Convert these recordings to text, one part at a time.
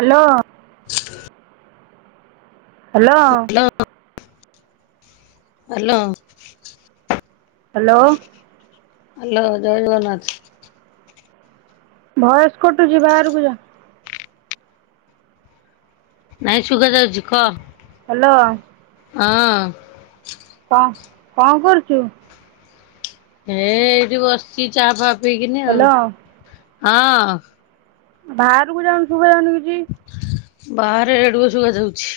Hello. [unintelligible] Hello. Hello. Hello. Hello, ଜୟ Jagannath. Voice କଟୁଛି ବାହାରକୁ ଯା, ନାଇଁ ସୁୁଗା ଯାଉଛି କହ? ହ୍ୟାଲୋ ହଁ କଣ କଣ କରୁଛୁ? ହେ ଏଇଠି ବସିଛି ଚା ଫା ପିଇକିନି ଆଉ, ହ୍ୟାଲୋ ହଁ। ବାହାରକୁ ଯାଉନୁ ଶୁଭା ଯାଉନି କିଛି। ବାହାରେ ରେଡୁଅ ଶୁଭା ଯାଉଛି।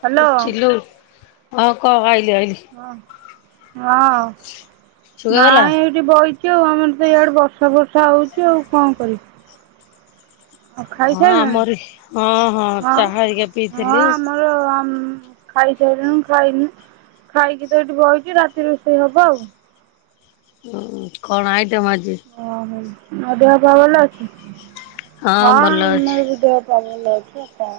ହ୍ୟାଲୋ ଚିଲଉ ହଁ କହ ଆଇଲି ଆଇଲି ହଁ ହଁ ଶୁଗାଗଲା ନାଇଁ ଏଠି ବଇଛୁ ଆଉ ଆମର ତ ଇଆଡେ ବର୍ଷା ଫର୍ଷା ହଉଛି ଆଉ କଣ କରିବୁ? ହଁ ଖାଇସାରିଲଣି ଆମରି ହଁ ହଁ ଚାହା ଆଇିକା ପିଇଥିଲୁ [unintelligible] ଖାଇସାରିଲୁଣି ଖାଇନୁ ଖାଇକି ତ ଏଇଠି ବଇଛୁ ରାତିରେ ରୋଷେଇ ହବ ଆଉ। ହୁଁ କଣ ଆଇଟମ୍ ଆଜି? ଅ ହ, ଆଉ ଦେହ ପା ଭଲ ଅଛି ହଁ, ଭଲ ଅଛି। [unintelligible] ଭଲରେ ଅଛୁ ଆଉ କଣ।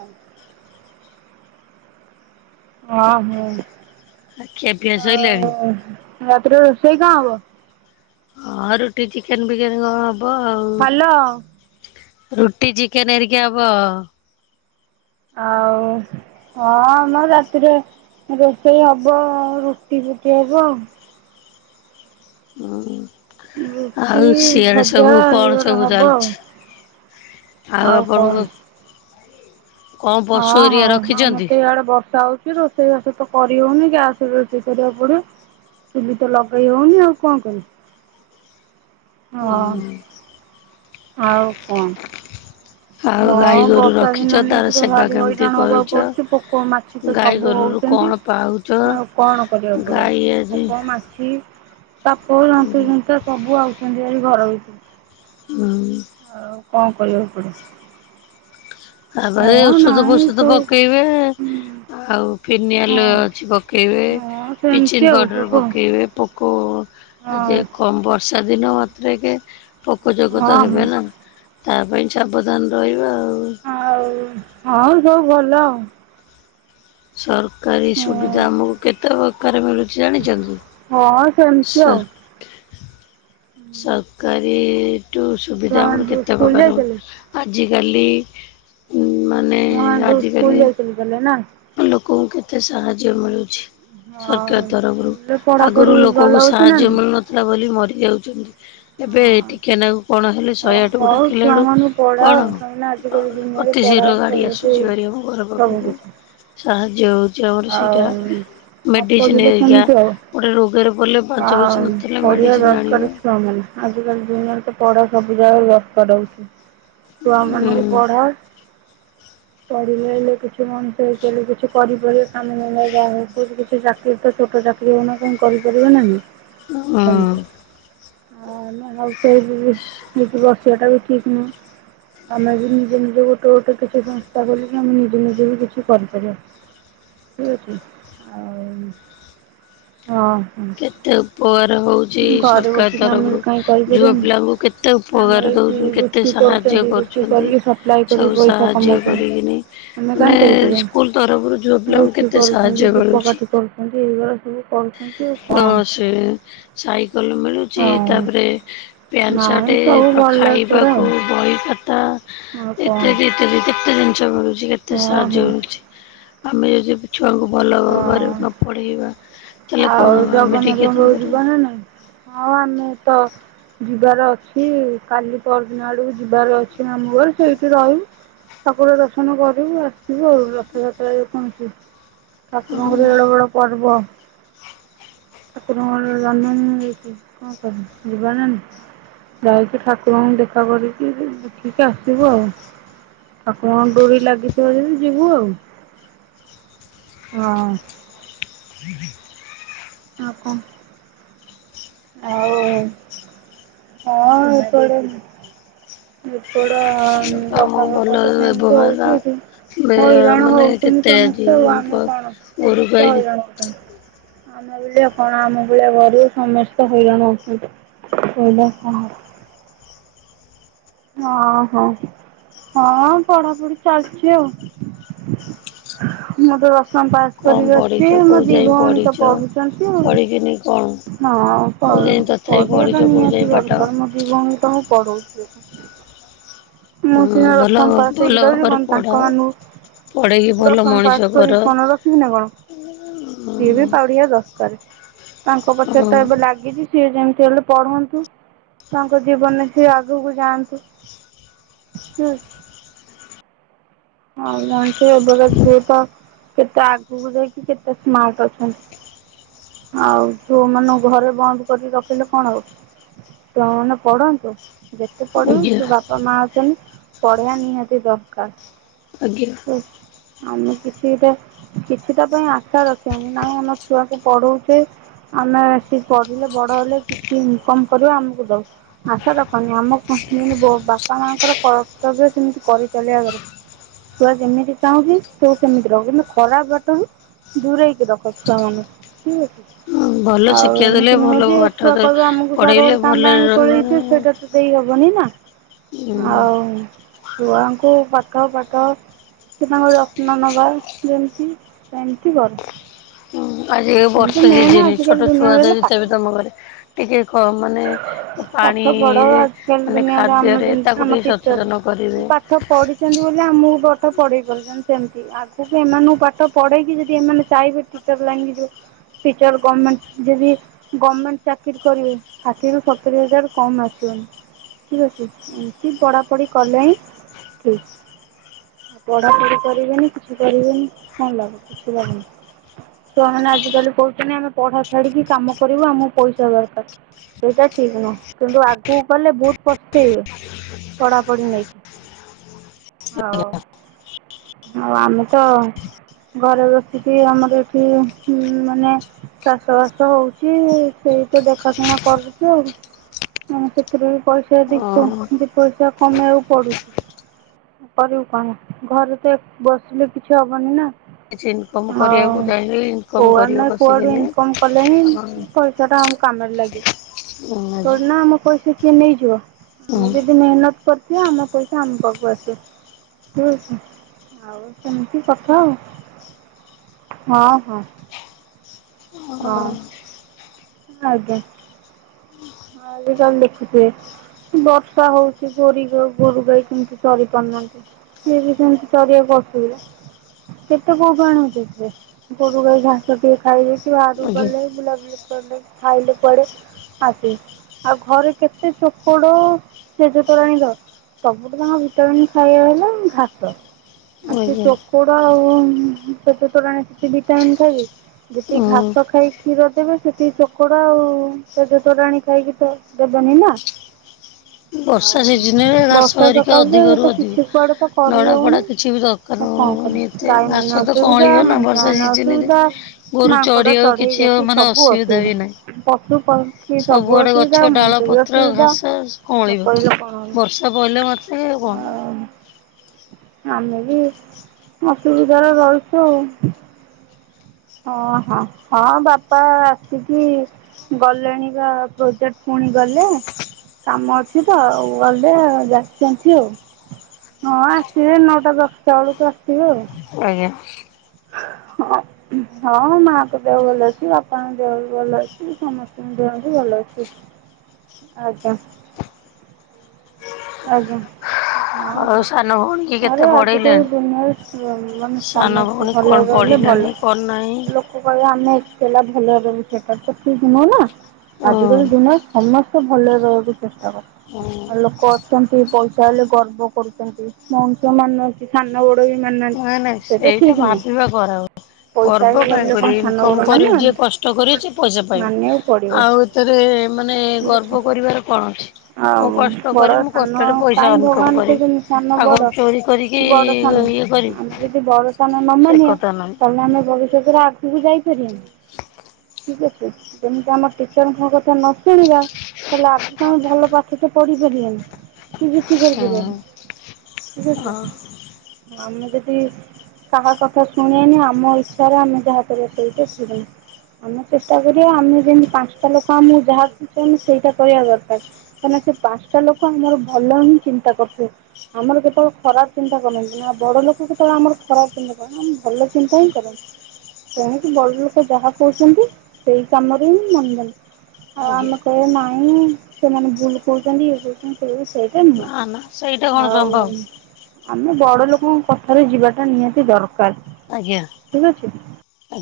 ଅହଁ, ଆଉ ଖିଆ ପିଆ ସଇଲାଣି? ରାତିରେ ରୋଷେଇ କଣ ହବ? ହଁ ରୁଟି ଚିକେନ ଫିକେନ କଣ ହବ ଆଉ। ହ୍ୟାଲୋ ରୁଟି ଚିକେନ ହେରିକା ହବ। ଆଉ ହଁ ମ ରାତିରେ ରୋଷେଇ ହବ ଆଉ ରୁଟି ଫୁଟି ହବ। ଉଁ, ରୁଟି ଆଉ ସିଆଡେ ଭଜା ସବୁ କଣ ଏଇଗୁରା ସବୁ ହବ ଆଉ ଚାଲିଛି? ଆଉ ଆପଣଙ୍କ? କଣ ପଶୁ ହଁ ହଁ, ଏରିଆ ଆମର ରଖିଛନ୍ତି? ତ ଇଆଡେ ବର୍ଷା ହଉଛି ରୋ ରୋଷେଇ ବାସ ତ କରି ହଉନି ଗ୍ୟାସରେ ରୋଷେଇ କରିବାକୁ ପଡିବ। ଚୁଲି ତ ଲଗେଇ ହଉନି ଆଉ କଣ କରିବି। ହଁ ଆଉ କଣ? ଆଉ ହଁ ଗାଈ ଗୋରୁ ବର୍ଷା ରଖିଛ ଦିନ ତାର ନେଇକି ତ ସେବା ଭାରି କେମିତି ହଇରାଣ ହବାକୁ କରୁଛ? ପଡୁଚି ପୋକ ମାଛି ତ ଗାଈ ସବୁ ଗୋରୁରୁ ହଉଛନ୍ତି। କଣ ପାଉଛ? ଆଉ କଣ କରିବାକୁ ଗାଈ ପଡିବ ଆଜି ପୋକ, ମାଛି ସାପ ଜନ୍ତୁ ଜୁନ୍ତା ସବୁ ଆଉଛନ୍ତି ଭାରି ଘର ଭିତରକୁ। ହଁ ଆଉ କଣ କରିବାକୁ ପଡିବ। ତାପାଇଁ ଓଷଧ ଫୋଷଧ ସବୁ ପକେଇବେ। ଆଉ ହଁ ଫିନିଆଲ ଅଛି ପକେଇବେ, ହଁ ସେମିତି ବ୍ଲିଚିଙ୍ଗ ଆଉ ପାଉଡର ସବୁ ପକେଇବେ। ପୋକୋ ଆଉ ଆଜି କମ୍ ବର୍ଷା ଦିନ ମାତ୍ରେକେ ପୋକ ହଁ ଜୋକତ ହଁ ହଁ ହେବେ ନା ତା ପାଇଁ ସାବଧାନ ରହିବା ଆଉ। ଆଉ ହଁ ସବୁ ଭଲ ଆଉ। ସରକାରୀ ଆଉ ସୁବିଧା ଆମକୁ କେତେ ପ୍ରକାରେ ମିଳୁଛି ଜାଣିଛନ୍ତି? ହଁ ସେମତି ଆଉ। ସରକାରୀ ଠୁ ସୁବିଧା ଆମର ଛୁଆମାନେ ସବୁ କେତେ ସ୍କୁଲ ପ୍ରକାର ଯାଇଥିଲେ ଆଜିକାଲି ମାନେ ଛୁଆମାନେ ସବୁ ସ୍କୁଲ ଆଜିକାଲି ଯାଇଥିଲେ ତାହେଲେ ନା ମାନେ ଲୋକଙ୍କୁ କେତେ ସାହାଯ୍ୟ ମିଳୁଛି। ହଁ ସରକାର ତରଫରୁ ସ୍କୁଲରେ ପଢ଼ାପଢ଼ି ଆଗରୁ ଭଲ ଲୋକଙ୍କୁ ହେଉଛି ନା ସାହାଯ୍ୟ ନାଇଁ ମିଳୁନଥିଲା। ଥିଲା ବୋଲି ମରି ଯାଉଛନ୍ତି ଏବେ ହଁ ଟିକେନାକୁ କଣ ହେଲେ ହଉ ଶହେ ଆଠେକୁ ହଉ ଡାକିଲା ବେଳକୁ ଛୁଆମାନଙ୍କୁ ପଢ଼ାଅ କଣ କାହିଁକିନା ହବ ଆଜିକାଲି ଅ ଦୁନିଆରେ ଅତି ପଢ଼ା ଶୀଘ୍ର ହିଁ ଗାଡି ସବୁଠୁ ଆସୁଛି ଭାରି ଆମ ଘର ପାଖକୁ। [inaudible] ସାହାଯ୍ୟ ହୋଉଚି ଆମର ଆଉ ସେଇଟା। ନ ମେଡ଼ିସିନ୍ ପଢ଼ିଲେ ହେରିକା କେମିତି ହବ ଗୋଟେ ରୋଗରେ ପଡ଼ିଲେ ପାଞ୍ଚ ପଇସା ଆଉ ନଥିଲେ ପଢ଼ିବା ମେଡ଼ିସିନ୍ ଦରକାର ଆଣିବା ଛୁଆମାନେ ଆଜିକାଲି ଦୁନିଆରେ ତ ପଢ଼ା ସବୁ ଜାଗାରେ ବ୍ୟସ୍ତ ରହୁଚି। ହୁଁ ଛୁଆମାନଙ୍କୁ ପଢା ପଢ଼ିଲେ ହେଲେ କିଛି ମଣିଷ ହେଇଗଲେ କିଛି କରି ପାରିଏ କାମ ଧନ୍ଦା ଯାହା ହଉ ପୁଅର କିଛି ଚାକିର ତ ଛୋଟ ଚାକିରି ହଉନା କାହିଁ କରିପାରିବେ ନା ନାହିଁ? ଉଁ [unintelligible] ଆ ନାଁ ଆଉ ସେ ବି ନିଜେ ବସିବାଟା ବି ଠିକ୍ ନୁହଁ। ଆମେ ବି ନିଜେ ନିଜେ ଗୋଟେ ଗୋଟେ କିଛି ସଂସ୍ଥା ଖୋଲିକି ଆମେ ନିଜେ ନିଜେ ବି କିଛି କରିପାରିବା। ଠିକ୍ ଅଛି? ଆଉ ହଁ ହୁଁ। କେତେ ଉପକାର ହଉ ଚି ସରକାର ବସିକି ଆମେ ତରଫରୁ କାହିଁ ଝୁଅ କରିପାରିବାନି ପିଲାଙ୍କୁ କେତେ ଆମର ଉପକାର ଏଠି ଦୋଉଚୁଁ କେତେ ରୁଟି ସାହାଯ୍ୟ କରୁଛନ୍ତି କରୁ ରୁଟି ଚନ୍ତି କରିକି ସପ୍ଲାଏ କରି ସବୁ ପଇସା ସାହାଯ୍ୟ କମାଉଛନ୍ତି କରିକିନି ଆମେ କାହିଁ ମାନେ କରିପାରିବାନି ସ୍କୁଲ୍ ତରଫରୁ ଯୋଉ ଝୁଅପିଲାଙ୍କୁ କେତେ ସାହାଯ୍ୟ କରୁଛି। ଏମତି ଏଇଗରା ସବୁ କରୁଛନ୍ତି ଆଉ ତ କ'ଣ ସେ ସାଇକଲ ମିଳୁ ଚି ହଁ ତାପରେ ପ୍ୟାଣ୍ଟ ନାଇଁ ସାଟେ ସବୁ ପା ଭଲ ଏପଟେ ଆଉ ଖାଇବାକୁ ବହି ଖାତା ଆଉ କ'ଣ ଏତେ କେତେ ଦି କେତେ ଜିନିଷ ମିଳୁଚି କେତେ ହଁ ସାହାଯ୍ୟ ହଁ ମିଳୁଚି ଆମେ ଯଦି ଛୁଆକୁ ଭଲ ଭାବରେ ହଁ ନ ପଢ଼େଇବା ତାହେଲେ କଣ ଆଉ ହବ ଆମେ ଜଗନ୍ନାଥଙ୍କ ଟିକେ ପାଖୁ ତାଙ୍କର ଯିବ ନା ନାଇଁ? ହଁ ଆମେ ତ ଯିବାର ଅଛି କାଲି ପରଦିନ ଆଡୁ ଯିବାର ଅ ଏ ମାମୁଁ ଘର ସେଇଠି ରହିବୁ ଠାକୁର ଦର୍ଶନ କରିବୁ ଆ ଥିବୁ ଆଉ ରଥଯାତ୍ରା ଯେକୌଣସି ଠାକୁରଙ୍କର ଏଡ଼େ ବଡ଼ ପର୍ବ। ଠାକୁରଙ୍କର ଜନ୍ମ ଦିନି ଦେଖି କଁ କରି ଯିବା ନାଁ ନାଁ। ଯାଇକି ଠାକୁରଙ୍କୁ ଦେଖା କରିକିରି ଦେଖିକି ଆସିବୁ ଆଉ। ଠାକୁରଙ୍କ ଡୋରି ଲାଗିଥିବ ଯଦି ଯିବୁ ଆଉ ହଁ। ହ ଆ କଁ ଆଉ ଅ ଏପଡ଼େ ଏପଡ଼ ଆମ ବର୍ଷା ଭଲ ଫର୍ଷା ତ ସେମତି ବ୍ୟବହାର ହଉଚି ଏଠି। ବେ ହଇରାଣ ମାନେ ହୋଉଚନ୍ତି କେତେ ଆଜି ସମସ୍ତେ ଆଉ ଆମେ କଣ ଗୋରୁ ସମସ୍ତେ ଗାଈ ହଇରାଣ ହୋଉଚନ୍ତି। ଆମେ ବେଲିଆ କଣ ଆମ ଭଳିଆ ଗରିବ ସମସ୍ତେ ହଇରାଣ ଅଛନ୍ତି। କହିଲେ ଆଉ କଁ ହ ଅଁ ହଁ ହଁ ପଢ଼ାପୁଢ଼ି ଚାଲିଚି ଆଉ। ମୁଁ ତ ଦଶମ ପାସ୍। କଣ କରିକି ପଢିଛ ଅଛି ମୋ କୋଉ ଦି ଯାଏଁ ଭଉଣୀ ତ ପଢିଛ? ପଢୁଚନ୍ତି ଆଉ। ପଢିକିନି କଣ ହଁ ପ କୋଉ ଯାଏଁ ତଥାପି ପଢିଛ ପଢିବାଟା କୋଉ ଯାଏଁ ନିହାତି ପାଠ ଦରକାର ମୋ ଦି ଭଉଣୀକି ତ ମୁଁ ପଢଉଚି। ହଁ ମୁଁ ସିନା ଭଲ ଦଶମ ପାସ ଭଲ ହେଇକି ରହିଚି ଭାବରେ କଁ ତାଙ୍କ ପଢ଼ାଅ ପଢ଼େଇକି ମାନୁଙ୍କୁ ଭଲ ଦଶମ ମଣିଷ ପାସ କର। କରିକି କଣ ରଖିମି ନା କଣ? ସିଏ ବି ପାଉଡିଆ ଦରକାରେ ତାଙ୍କ ହଁ ପଛରେ ତ ଏବେ ଲାଗିଚି। ସିଏ ଯେମିତି ହେଲେ ପଢନ୍ତୁ ତାଙ୍କ ଜୀବନରେ ସିଏ ଆଗୁକୁ ଯାଆନ୍ତୁ ହୁଁ। ହଁ ମଣିଷ ଏବେକା ଝିଅ ତ କେତେ ଆଗକୁ ଯାଇକି କେତେ ସ୍ମାର୍ଟ ଅଛନ୍ତି। ଆଉ ଛୁଆ ମାନଙ୍କୁ ଘରେ ବନ୍ଦ କରିକି ରଖେଲେ କଣ ହବ ଛୁଆ ମାନେ ପଢନ୍ତୁ ଯେତେ ପଢିବୁ ଆଜ୍ଞା ତ ବାପା ମା ଅଛଛନ୍ତି ପଢିବା ନିହାତି ଦରକାର ଆଜ୍ଞା ଆମେ କିଛିଟ କିଛିଟା ପାଇଁ ଆଶା ରଖିଛନ୍ତି ନାଇଁ ଆମ ଛୁଆକୁ ପଢଉଛେ ଆମେ ବ ପଢିଲେ ବଡ ହେଲେ କିଛି ଇନ୍କମ କରିବା ଆମକୁ ଦଉ ଆଶା ଦଖନି ଆମ ବାପା ମାଙ୍କର କର୍ତ୍ତବ୍ୟ ସେମିତି କରିଚାଲିବା ଦରକାର ଛୁଆ ଯେମିତି ଚାହୁଁଛି ତୁ ସେମିତି ରହୁ କିନ୍ତୁ ଖରାପ ବାଟନ ଦୂରେଇ କି ରଖ ଛୁଆମାନଙ୍କୁ ଠିକ୍ ଅଛି ହଁ ଭଲ ଆଉ ଶିକ୍ଷା ଦେଲେ ଏମିତି ନୁହଁ ଭଲ ଯେ ପାଠ ଛୁଆ ଦେ କହିବେ ଆମକୁ ପଢ଼େଇଲେ ସରଗରୁ ଚାନ୍ଦ ଭଲରେ ଆଣି ରହିବେ ତୋଳେଇଦିଅ ଆଉ। ସେଇଟା ତ ଦେଇ ହବନି ନା ହୁଁ ଆଉ ଛୁଆଙ୍କୁ ପାଖ ପାଠ ତ ସେ ତାଙ୍କ ଯତ୍ନ ନେବା ଯେମିତି ସେମିତି କର ଆଜି କିନ୍ତୁ ବର୍ଷ ହେ ମେନ୍ ଜିନି ଆଜିକାଲି ଛୋଟ ଛୁଆ ଦୁନିଆରେ ତ ହେଲା ଯେତେବେ ପାଠ ତମ ଘରେ ଟିକେ ମାନେ ପାଠ ପଢ଼ ପାଣିରେ ଆଜିକାଲି ମାନେ ଦୁନିଆରେ ଆମେ ଖାଦ୍ୟରେ ଯେମିତି ତାକୁ ଆମ ଟିକେ ଟିଚର୍ ଯୋଜନ କରିବେ ପାଠ ପଢିଛନ୍ତି ବୋଲି ଆମକୁ ପାଠ ପଢେଇ ପାରୁଛନ୍ତି ସେମିତି ଆଗକୁ ଏମାନଙ୍କୁ ପାଠ ପଢେଇକି ଯଦି ଏମାନେ ଚାହିବେ ଟିଚର ଲାଇନ୍ ଯଦି ଟିଚର ଗମେଣ୍ଟ ଯଦି ଗମେଣ୍ଟ ଚାକିରି କରିବ ଷାଠିଏରୁ ସତୁରୀ ହଜାର କମ୍ ଆସିବନି ଠିକ୍ ଅଛି। ଏମତି ପଢା ପଢି କଲେ ହିଁ ଠିକ୍। ପଢାପଢି କରିବେନି କିଛି କରିବେନି କଣ ଲାଭ? କିଛି ଲାଭ ନାହିଁ। ଛୁଆମାନେ ଆଜିକାଲି କହୁଛନ୍ତି ଆମେ ପଢା ଛାଡିକି କାମ କରିବୁ ଆମକୁ ପଇସା ଦରକାର। ସେଇଟା ଠିକ୍ ନୁହଁ କିନ୍ତୁ ଆଗକୁ ଗଲେ ବହୁତ ପସ୍ତେଇବେ [inaudible] ହଉ ଆଉ ଆମେ ତ ଘରେ ବସିକି ଆମର ଏଠି ମାନେ ଚାଷ ବାସ ହଉଛି ସେଇ ତ ଦେଖାଶୁଣା କରୁଚୁ ଆଉ ଆଁ ସେଥିରୁ ବି ପଇସା ଦ ହଁ ଦି ପଇସା କମେଇବାକୁ ପଡୁଛି କରିବୁ କଣ ଘରେ ତ ବସିଲେ କିଛି ହବନି ନା କିଛି ଇନକମ୍ ଆଉ କରିବାକୁ ଚାହିଁଲେ ଇନକମ୍ କୁଆଡୁ କରିବ ନା କୁଆଡୁ ବସିକିନି। ଇନ୍ କମ କଲେ ହିଁ ପଇସାଟା ଆମ କାମରେ ଲାଗିବ। ମୁଁ ଆଜି ଥୋଡି ନା ଆମ ପଇସା କିଏ ନେଇଯିବ? ଆମେ ଯଦି ମେହନତ କରି ସିଏ ଆମ ପଇସା ଆମ ପାଖକୁ ଆସିବ। ଠିକ୍ ଅଛି। ଆଉ ସେମିତି କଥା ଆଉ। ହଁ ହଁ। ହଁ। ଆଜ୍ଞା। ଆଜିକାଲି ଦେଖୁଥିବେ ବର୍ଷା ହଉଛି ଗୋରି ଗୋରୁଗାଈ କେମିତି ଚରି ପାରୁନାହାନ୍ତି। ସିଏ ବି ସେମିତି ଚଳିବାକୁ ଅସୁବିଧା। କେତେ କଉଠୁ ଆଣନ୍ତି ସେ ଗୋରୁଗାଈ ଘାସ ଟିକେ ଖାଇବେ ଟିକେ ବାହରକୁ ଆଜ୍ଞା ଗଲେ ବୁଲାବୁଲି କଲେ ଖାଇଲେ କୁଆଡେ଼ ଆସିଲେ। ଆଉ ଘରେ କେତେ ଚୋକଡ ପେଜତୋରାଣି ଦବ? ସବୁଠୁ ତାଙ୍କ ଭିଟାମନ୍ ଖାଇବା ହେଲା ଘାସ। ଆଉ ସେ ଆଜ୍ଞା ଚୋକଡ଼ ଆଉ ପେଜ ତୋରାଣି ସେ ଭିଟାମିନ୍ ଖାଇବେକି? ଯେତିକି ହଁ ଘାସ ଖାଇ କ୍ଷୀର ଦେବେ ସେତିକି ଚୋକଡ ଆଉ ପେଜତୋରାଣି ଖାଇକିତ ଦେବନି ନା? ବର୍ଷା ହଉ ସିଜିନରେ ଘାସ ବର୍ଷା ହେରିକା ସକାଶେ ଯେ ଇଏ ଅଧିକରୁ ତ ଅଧିକ କିଛି କୁଆଡେ ତ କରି ନଡ଼ା ଫଡ଼ା ହଉନି। କିଛି ବି ଦରକାର ତ କଣ ହବନି କରିବି ଏତେ ଗାଈ ଘାସ ମାନେ ତ ଅସୁବିଧା କଅଁଳିବ ନା ମଣିଷ ବର୍ଷା ମାନେ ସିଜିନରେ ଅସୁବିଧା। ଗୋରୁ ମାଙ୍କଡ ଚରିବାକୁ ଚଢେଇ କିଛି ଜାତି ମାନେ ସବୁ ବି ନାହିଁ ଅସୁବିଧା। ପଶୁ ପକ୍ଷୀ ସବୁ ସବୁଆଡେ ଅସୁବିଧା ମୁଣିଷ ବି ଅସୁବିଧା। ଆଉ କହିଲେ କଅଁଳିବକି କଣ ହେବ ବର୍ଷା ପଇଲାମାତ୍ରେ କ ଆଉ ଆମେ ବି ଅସୁବିଧାରେ ରହିଛୁ ଆଉ। ହଁ ହଁ ହଁ ବାପା ଆସିକି ଗଲେଣି ପା ପ୍ରୋଜେକ୍ଟ ପୁଣି ଗଲେ। କାମ ଅଛି ତ ଆଉ ଗଲେ ଯାଛନ୍ତି ଆଉ। ହଁ ଆସିବେ ନଅଟା ଦଶଟା ବେଳକୁ ଆସିବେ ଆଉ। ଆଜ୍ଞା ହଁ ହଁ ମାଙ୍କ ଦେହ ଭଲ ଅଛି ବାପାଙ୍କ ଦେହ ଭଲ ଅଛି ସମ ଦେହବି ଭଲ ଅଛି। ଆଜ୍ଞା। ଆଜ୍ଞା। ହଁ ଆଉ ହଁ ସାନ ଭଉଣୀ କି କେତେ ଆରେ ଆଜିକାଲି ପଢେଇଲେଣି ଦୁନିଆରେ ମାନେ ସାନ ସମସ୍ତେ ଭଉଣୀ କଣ ଭଲ ରହିଲେ ଭଲ। ସେ [unintelligible] କହିବେ ଆମେ ଏକଲା ଭଲରେ ରହିବୁ ସେଟା ତ ଠିକ ନୁହଁ ନା। ଆଜିକାଲି ହୁଁ ଦୁନିଆରେ ସମ ତ ଭଲରେ ରହିବାକୁ ଚେଷ୍ଟା କରୁ। ହୁଁ ଲୋକ ଅଛନ୍ତି ପଇସା ହେଲେ ଗର୍ବ କରୁଛନ୍ତି। ମଣିଷ ମାନୁ ନାହାନ୍ତି। ସାନ ବଡ଼ ନାଇଁ ନାଇଁ ସେଇଟା ଭାବିବା ଖରାପ। ପଇସା ଗର୍ବ ହେଇଗଲା କାହିଁକ ବୋଲି କଣ କରିବେ ସାନ ବଡ ଇନକମ କରିବୁ ଯିଏ ମାନିବନି। କଷ୍ଟ କରିବ ସେ ପଇସା ମାନିବାକୁ ପଡ଼ିବ ପାଇବୁ ଆଉ। ତେରେ ମାନେ ଠିକ୍ ଅଛି ଗର୍ବ କରିବାର କଣ ଅଛି? ମୁଁ ଆଉ କଷ୍ଟ ବଡ଼ କରି ମୁଁ ସାନ କଷ୍ଟରେ ପଇସା କାହିଁ ଭଗବାନ ଅନକମ କରିବି। କହିଛନ୍ତି ସାନ ଆଉ ବଡ଼ କଣ ଚୋରି କି କରିକି ବଡ଼ ସାନ ଇଏ କରିବି ଆମେ ଯଦି ବଡସ ଆମେ ମାମା ସେ ନିଏ କଥା ନାହିଁ। ତହେଲେ ଆମେ ବ ସେରେ ଆଗକୁ ଯାଇପାରନି। ଠିକ ଅଛି। ଯେମିତି ଆମ ଟିଚରଙ୍କ କଥା ନ ଶୁଣିବା ତାହେଲେ ଆଗକୁ ଭଲ ପାଠ ତ ପଢିପାରିବାନି। କେହି କିଛି କରିପରିବେନି। ହଁ ଠିକ ହଁ ଅଛି। ଆମେ ଯଦି କାହା କଥା ଶୁଣିବାନି। ଆମ ଇଚ୍ଛାରେ ଆମେ ଯାହା କରିବା ସେଇଟା ଠିକ ନୁହେଁ। ଆମେ ଚେଷ୍ଟା କରିବା ଆମେ ଯେମିତି ପାଞ୍ଚଟା ଲୋକ ଆମକୁ ଯାହାକହୁଛନ୍ତି। ସେଇଟା କରିବା ଦରକାର। ମାନେ ସେ ପାଞ୍ଚଟା ଲୋକ ଆମର ଭଲ ହିଁ ଚିନ୍ତା କରୁଥିବେ। ଆମର କେତେବେଳେ ଖରାପ ଚିନ୍ତା କରନ୍ତିନି ନା ବଡ ଲୋକ କେତେବେଳେ ଆମର ଖରାପ ଚିନ୍ତା କର ହ ଭଲ ଚିନ୍ତା ହିଁ କରନ୍ତି। ତେଣକି ବଡ଼ ଲୋକ ଯାହା କହୁଛନ୍ତି ସେଇ କାମରେ ହିଁ ମନଦଵ। ଆଉ ଆଜ୍ଞା ଆମେ କହିବା ନାହିଁ ସେମାନେ ଭୁଲ କହୁଛନ୍ତି ଇଏ କଛନ୍ତି ସେ ସେଇଟା ନୁହଁ। ନା ନା ସେଇଟା କଣ ଆଉ ସମ୍ଭବ ଆମେ ବଡ ଲୋକଙ୍କ କଥାରେ ଯିବାଟା ନିହାତି ଦରକାର। ଆଜ୍ଞା ଠିକ ଅଛି ଆଜ୍ଞା।